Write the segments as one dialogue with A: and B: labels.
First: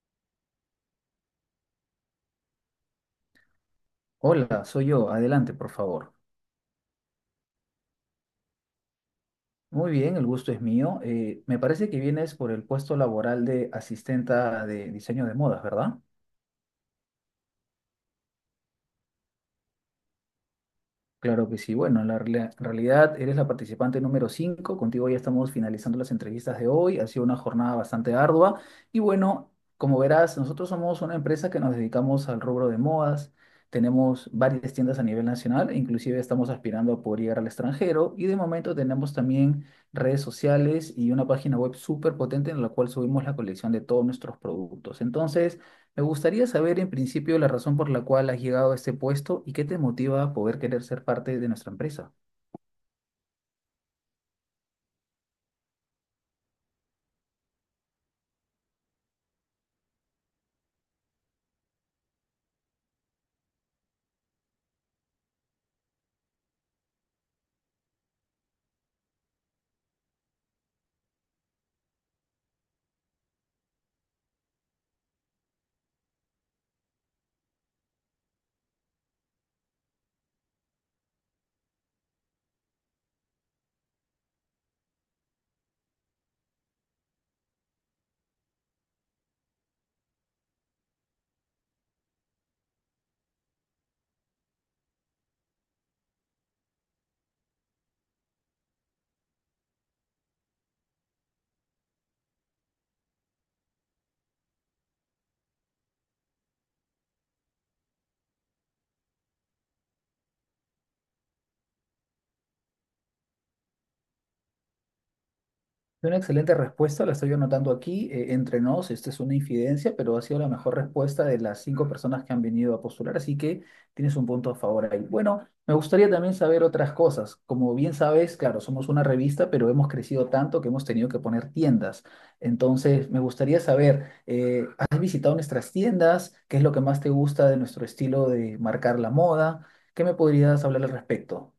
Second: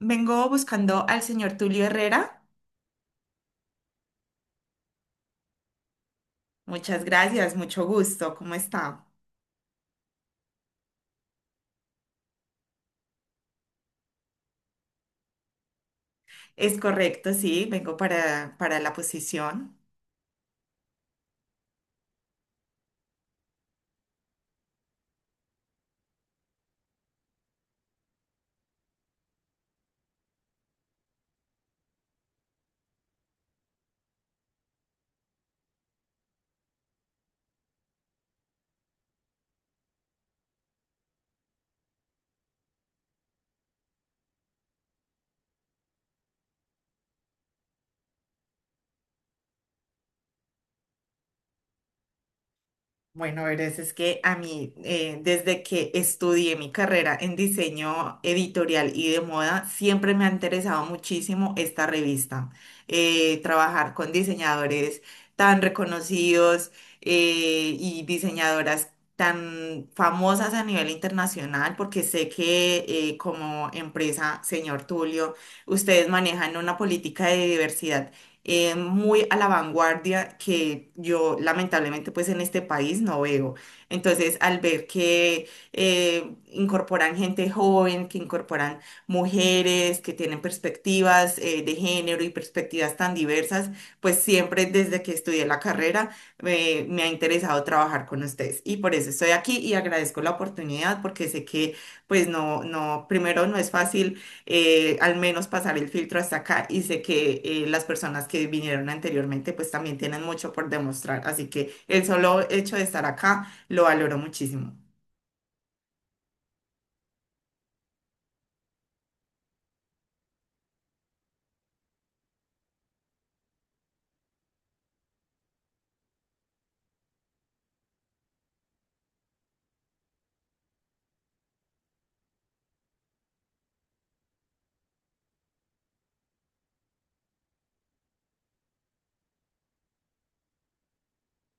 A: Vengo buscando al señor Tulio Herrera.
B: Hola, soy yo. Adelante, por favor.
A: Muchas gracias, mucho gusto. ¿Cómo está?
B: Muy bien, el gusto es mío. Me parece que vienes por el puesto laboral de asistenta de diseño de modas, ¿verdad?
A: Es correcto, sí, vengo para la posición.
B: Claro que sí. Bueno, la realidad eres la participante número 5. Contigo ya estamos finalizando las entrevistas de hoy. Ha sido una jornada bastante ardua. Y bueno, como verás, nosotros somos una empresa que nos dedicamos al rubro de modas. Tenemos varias tiendas a nivel nacional, e inclusive estamos aspirando a poder llegar al extranjero. Y de momento tenemos también redes sociales y una página web súper potente en la cual subimos la colección de todos nuestros productos. Entonces, me gustaría saber en principio la razón por la cual has llegado a este puesto y qué te motiva a poder querer ser parte de nuestra empresa.
A: Bueno, verás, es que a mí, desde que estudié mi carrera en diseño editorial y de moda, siempre me ha interesado muchísimo esta revista. Trabajar con diseñadores tan reconocidos y diseñadoras tan famosas a nivel internacional, porque sé que como empresa, señor Tulio, ustedes manejan una política de diversidad muy a la vanguardia que yo lamentablemente pues en este país no veo. Entonces al ver que incorporan gente joven, que incorporan mujeres, que tienen perspectivas de género y perspectivas tan diversas, pues siempre desde que estudié la carrera me ha interesado trabajar con ustedes y por eso estoy aquí y agradezco la oportunidad porque sé que pues no, no, primero no es fácil, al menos pasar el filtro hasta acá, y sé que las personas que vinieron anteriormente pues también tienen mucho por demostrar, así que el solo hecho de estar acá lo valoro muchísimo.
B: Es una excelente respuesta, la estoy anotando aquí. Entre nos, esta es una infidencia, pero ha sido la mejor respuesta de las cinco personas que han venido a postular, así que tienes un punto a favor ahí. Bueno, me gustaría también saber otras cosas. Como bien sabes, claro, somos una revista, pero hemos crecido tanto que hemos tenido que poner tiendas. Entonces, me gustaría saber, ¿has visitado nuestras tiendas? ¿Qué es lo que más te gusta de nuestro estilo de marcar la moda? ¿Qué me podrías hablar al respecto?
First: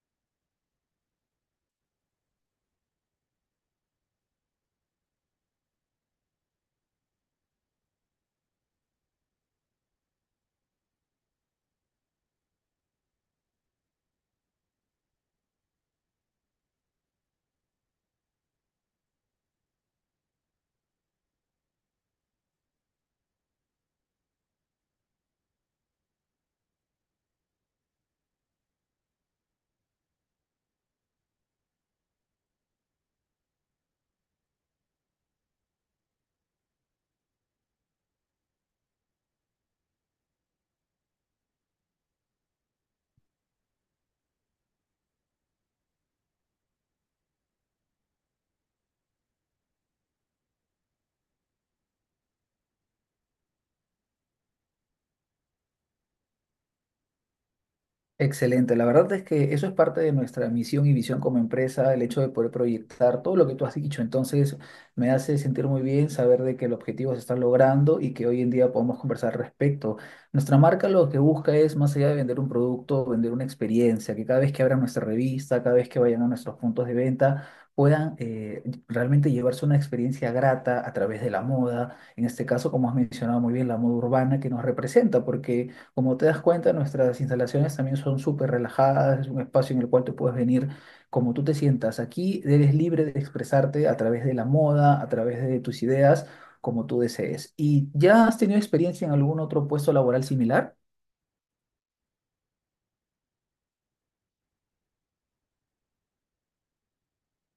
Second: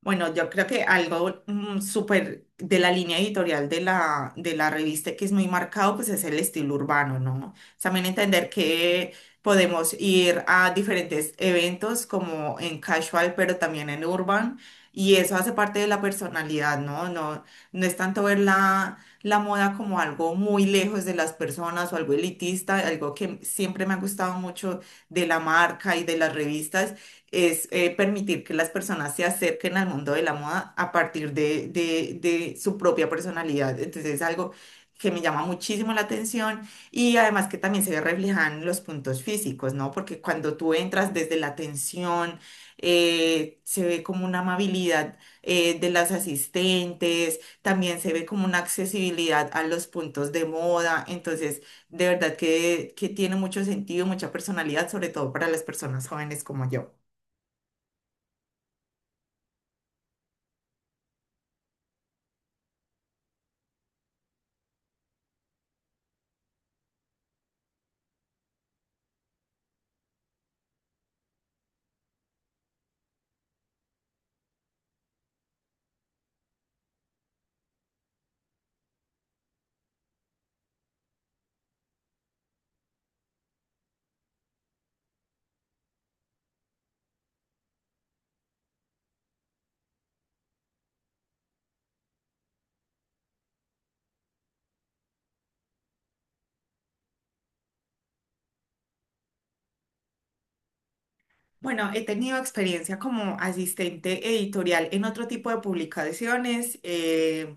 A: Bueno, yo creo que algo súper de la línea editorial de la revista que es muy marcado, pues es el estilo urbano, ¿no? También entender que podemos ir a diferentes eventos como en casual, pero también en urban, y eso hace parte de la personalidad, ¿no? No, no es tanto ver la moda como algo muy lejos de las personas o algo elitista. Algo que siempre me ha gustado mucho de la marca y de las revistas es, permitir que las personas se acerquen al mundo de la moda a partir de su propia personalidad. Entonces es algo que me llama muchísimo la atención, y además que también se reflejan los puntos físicos, ¿no? Porque cuando tú entras desde la atención, se ve como una amabilidad de las asistentes, también se ve como una accesibilidad a los puntos de moda, entonces de verdad que tiene mucho sentido, mucha personalidad, sobre todo para las personas jóvenes como yo.
B: Excelente, la verdad es que eso es parte de nuestra misión y visión como empresa, el hecho de poder proyectar todo lo que tú has dicho. Entonces, me hace sentir muy bien saber de que el objetivo se está logrando y que hoy en día podemos conversar al respecto. Nuestra marca lo que busca es, más allá de vender un producto, vender una experiencia, que cada vez que abran nuestra revista, cada vez que vayan a nuestros puntos de venta, puedan realmente llevarse una experiencia grata a través de la moda, en este caso, como has mencionado muy bien, la moda urbana que nos representa, porque... Como te das cuenta, nuestras instalaciones también son súper relajadas, es un espacio en el cual tú puedes venir como tú te sientas. Aquí eres libre de expresarte a través de la moda, a través de tus ideas, como tú desees. ¿Y ya has tenido experiencia en algún otro puesto laboral similar?
A: Bueno, he tenido experiencia como asistente editorial en otro tipo de publicaciones.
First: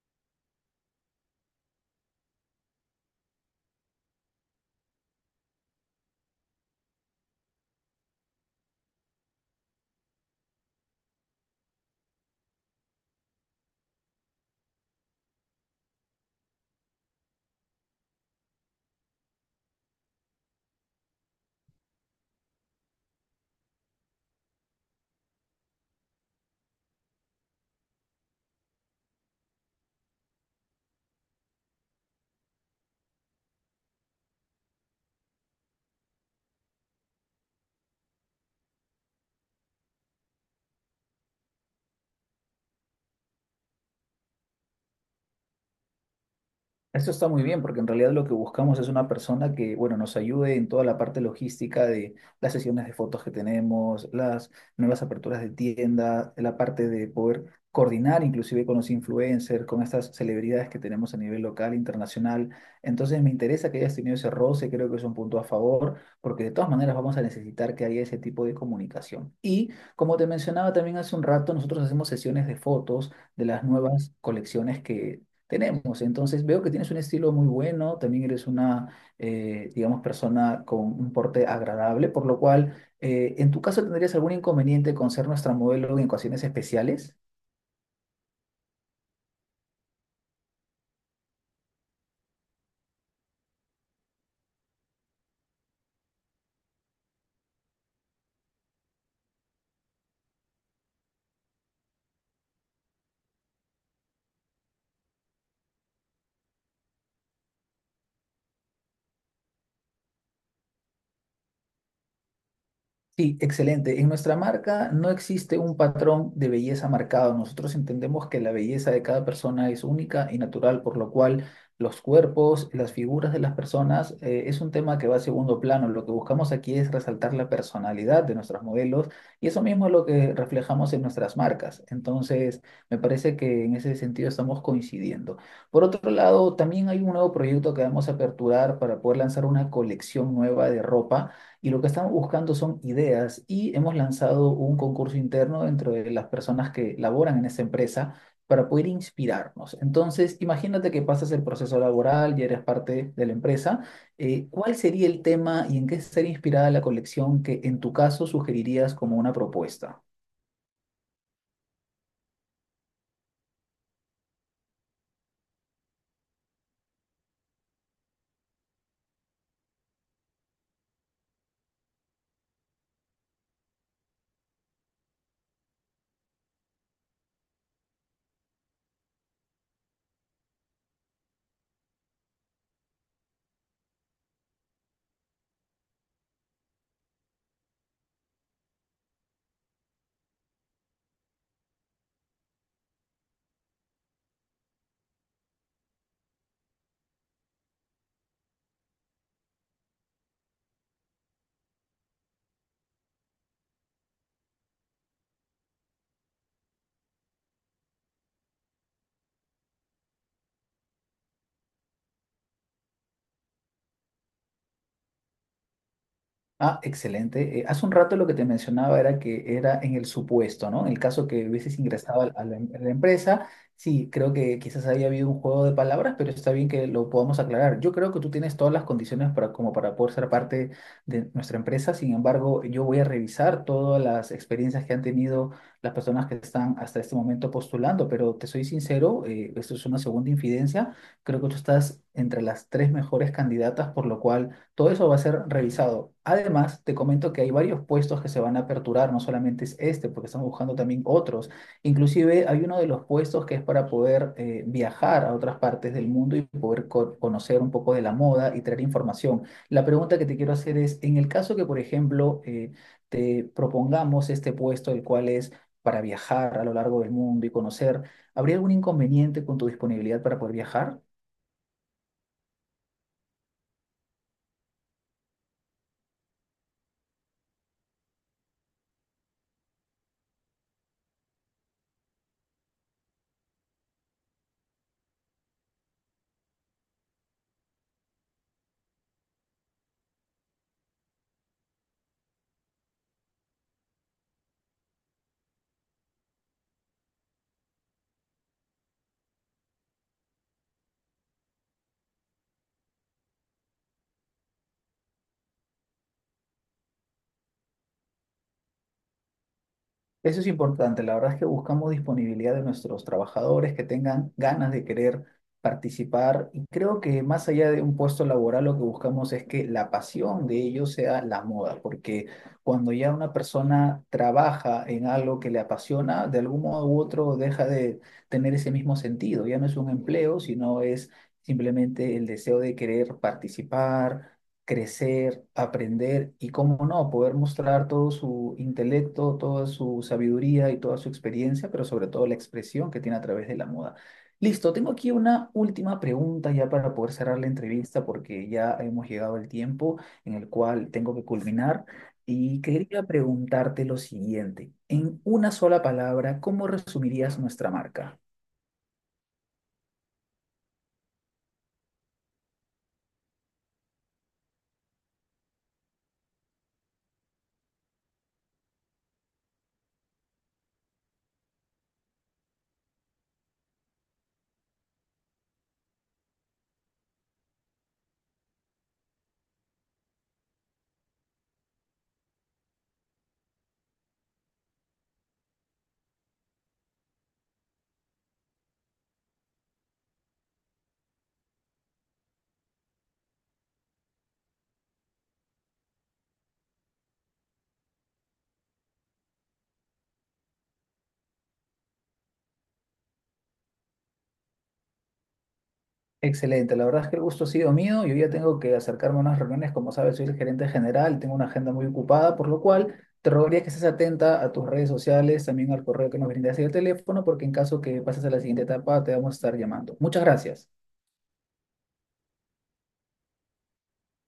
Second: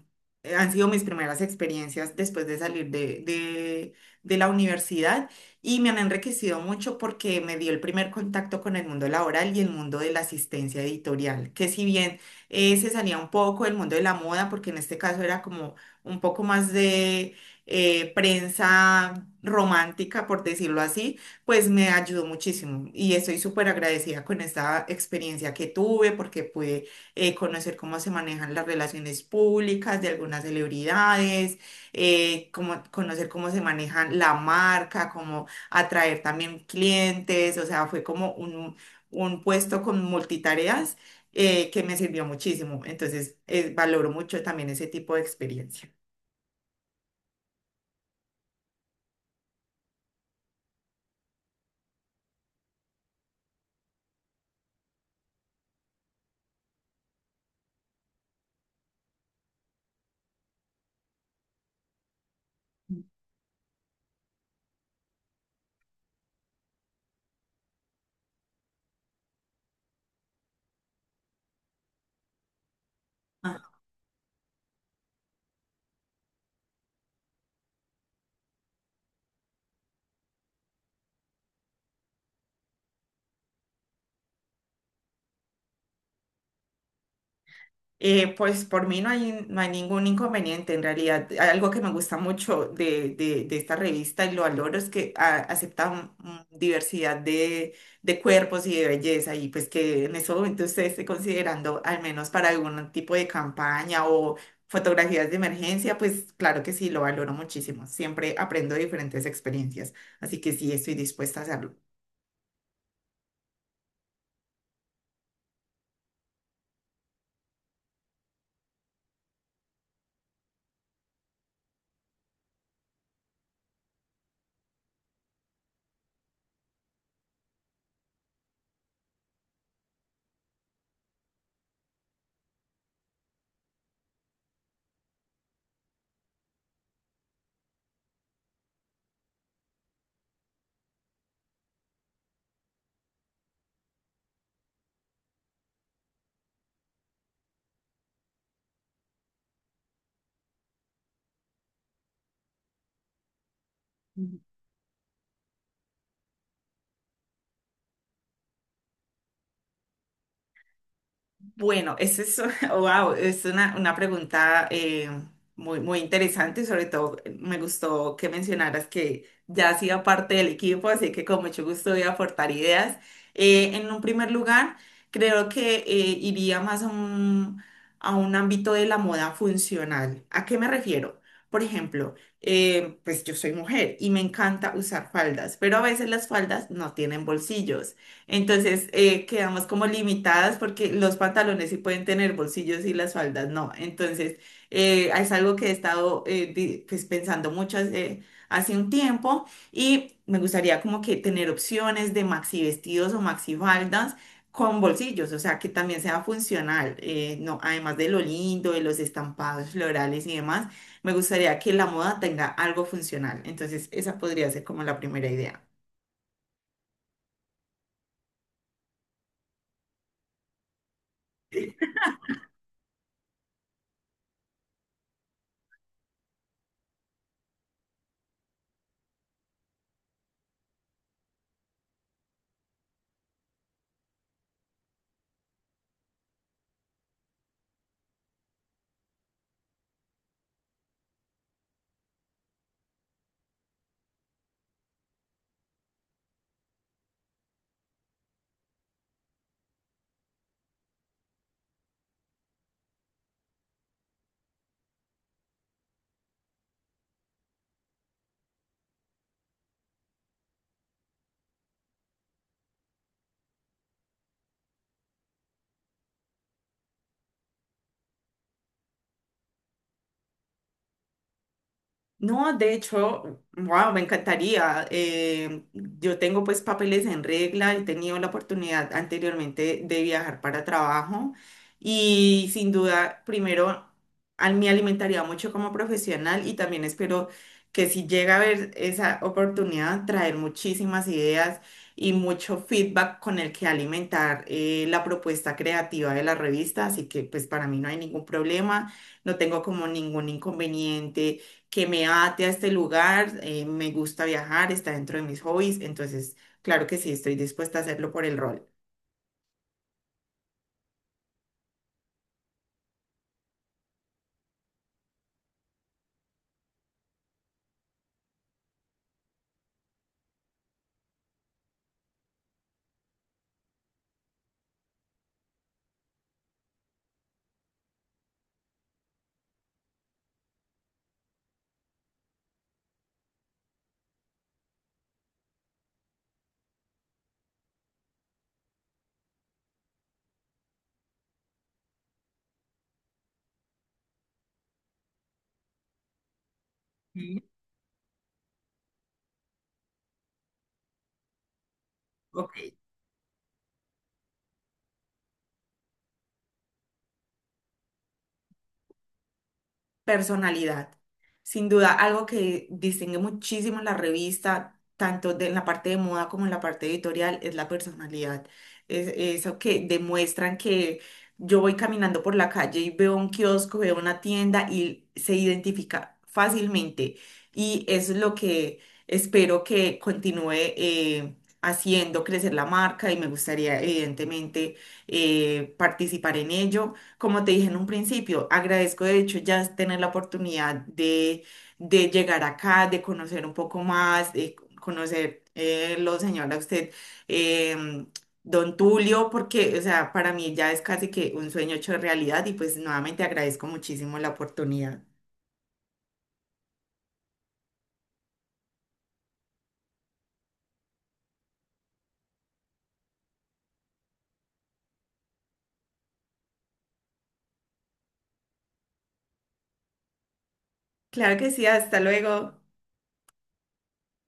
A: Han sido mis primeras experiencias después de salir de la universidad y me han enriquecido mucho porque me dio el primer contacto con el mundo laboral y el mundo de la asistencia editorial, que si bien se salía un poco del mundo de la moda, porque en este caso era como un poco más de prensa romántica, por decirlo así, pues me ayudó muchísimo y estoy súper agradecida con esta experiencia que tuve porque pude conocer cómo se manejan las relaciones públicas de algunas celebridades, conocer cómo se maneja la marca, cómo atraer también clientes, o sea, fue como un puesto con multitareas que me sirvió muchísimo. Entonces, valoro mucho también ese tipo de experiencia.
B: Eso está muy bien, porque en realidad lo que buscamos es una persona que, bueno, nos ayude en toda la parte logística de las sesiones de fotos que tenemos, las nuevas aperturas de tienda, la parte de poder coordinar inclusive con los influencers, con estas celebridades que tenemos a nivel local, internacional. Entonces me interesa que hayas tenido ese roce, creo que es un punto a favor, porque de todas maneras vamos a necesitar que haya ese tipo de comunicación. Y como te mencionaba también hace un rato, nosotros hacemos sesiones de fotos de las nuevas colecciones que tenemos. Entonces veo que tienes un estilo muy bueno, también eres una, digamos, persona con un porte agradable, por lo cual, ¿en tu caso tendrías algún inconveniente con ser nuestra modelo en ocasiones especiales?
A: Pues por mí no hay, no hay ningún inconveniente en realidad. Algo que me gusta mucho de esta revista y lo valoro es que acepta un diversidad de cuerpos y de belleza, y pues que en ese momento usted esté considerando al menos para algún tipo de campaña o fotografías de emergencia, pues claro que sí, lo valoro muchísimo. Siempre aprendo de diferentes experiencias, así que sí, estoy dispuesta a hacerlo.
B: Sí, excelente. En nuestra marca no existe un patrón de belleza marcado. Nosotros entendemos que la belleza de cada persona es única y natural, por lo cual los cuerpos, las figuras de las personas es un tema que va a segundo plano. Lo que buscamos aquí es resaltar la personalidad de nuestros modelos y eso mismo es lo que reflejamos en nuestras marcas. Entonces, me parece que en ese sentido estamos coincidiendo. Por otro lado, también hay un nuevo proyecto que vamos a aperturar para poder lanzar una colección nueva de ropa y lo que estamos buscando son ideas y hemos lanzado un concurso interno dentro de las personas que laboran en esta empresa para poder inspirarnos. Entonces, imagínate que pasas el proceso laboral y eres parte de la empresa. ¿Cuál sería el tema y en qué estaría inspirada la colección que en tu caso sugerirías como una propuesta?
A: Bueno, esa es, wow, es una pregunta, muy, muy interesante, y sobre todo me gustó que mencionaras que ya hacía parte del equipo, así que con mucho gusto voy a aportar ideas. En un primer lugar, creo que iría más a un ámbito de la moda funcional. ¿A qué me refiero? Por ejemplo, pues yo soy mujer y me encanta usar faldas, pero a veces las faldas no tienen bolsillos. Entonces quedamos como limitadas porque los pantalones sí pueden tener bolsillos y las faldas no. Entonces es algo que he estado pues, pensando mucho hace un tiempo, y me gustaría como que tener opciones de maxi vestidos o maxi faldas con bolsillos, o sea que también sea funcional. Eh, no, además de lo lindo, de los estampados florales y demás, me gustaría que la moda tenga algo funcional. Entonces esa podría ser como la primera idea.
B: Ah, excelente. Hace un rato lo que te mencionaba era que era en el supuesto, ¿no? En el caso que hubieses ingresado a la, a la a la empresa, sí, creo que quizás haya habido un juego de palabras, pero está bien que lo podamos aclarar. Yo creo que tú tienes todas las condiciones para, como para poder ser parte de nuestra empresa. Sin embargo, yo voy a revisar todas las experiencias que han tenido las personas que están hasta este momento postulando, pero te soy sincero, esto es una segunda infidencia. Creo que tú estás entre las tres mejores candidatas, por lo cual... Todo eso va a ser revisado. Además, te comento que hay varios puestos que se van a aperturar, no solamente es este, porque estamos buscando también otros. Inclusive hay uno de los puestos que es para poder viajar a otras partes del mundo y poder conocer un poco de la moda y traer información. La pregunta que te quiero hacer es, en el caso que, por ejemplo, te propongamos este puesto, el cual es para viajar a lo largo del mundo y conocer, ¿habría algún inconveniente con tu disponibilidad para poder viajar?
A: No, de hecho, wow, me encantaría. Yo tengo pues papeles en regla, he tenido la oportunidad anteriormente de viajar para trabajo y sin duda, primero, me alimentaría mucho como profesional, y también espero que si llega a haber esa oportunidad, traer muchísimas ideas y mucho feedback con el que alimentar la propuesta creativa de la revista. Así que pues para mí no hay ningún problema, no tengo como ningún inconveniente que me ate a este lugar. Eh, me gusta viajar, está dentro de mis hobbies, entonces, claro que sí, estoy dispuesta a hacerlo por el rol.
B: Eso es importante. La verdad es que buscamos disponibilidad de nuestros trabajadores que tengan ganas de querer participar. Y creo que más allá de un puesto laboral, lo que buscamos es que la pasión de ellos sea la moda, porque cuando ya una persona trabaja en algo que le apasiona, de algún modo u otro deja de tener ese mismo sentido. Ya no es un empleo, sino es simplemente el deseo de querer participar, crecer, aprender y, cómo no, poder mostrar todo su intelecto, toda su sabiduría y toda su experiencia, pero sobre todo la expresión que tiene a través de la moda. Listo, tengo aquí una última pregunta ya para poder cerrar la entrevista porque ya hemos llegado al tiempo en el cual tengo que culminar y
A: Ok.
B: quería preguntarte lo siguiente. En una sola palabra, ¿cómo resumirías nuestra marca?
A: Personalidad. Sin duda, algo que distingue muchísimo la revista, tanto de, en la parte de moda como en la parte editorial, es la personalidad. Es eso que demuestran, que yo voy caminando por la calle y veo un kiosco, veo una tienda y se identifica fácilmente. Y eso es lo que espero que continúe haciendo crecer la marca, y me gustaría, evidentemente, participar en ello. Como te dije en un principio, agradezco de hecho ya tener la oportunidad de llegar acá, de conocer un poco más, de conocer lo señor a usted, em, don Tulio, porque, o sea, para mí ya es casi que un sueño hecho realidad y pues nuevamente agradezco muchísimo la oportunidad.
B: Excelente, la verdad es que el gusto ha sido mío. Yo ya tengo que acercarme a unas reuniones, como sabes, soy el gerente general, tengo una agenda muy ocupada, por lo cual te rogaría que estés atenta a tus redes sociales, también al correo que nos brindas y el teléfono, porque en caso que pases a la siguiente etapa te vamos a estar llamando. Muchas gracias.
A: Claro que sí, hasta luego.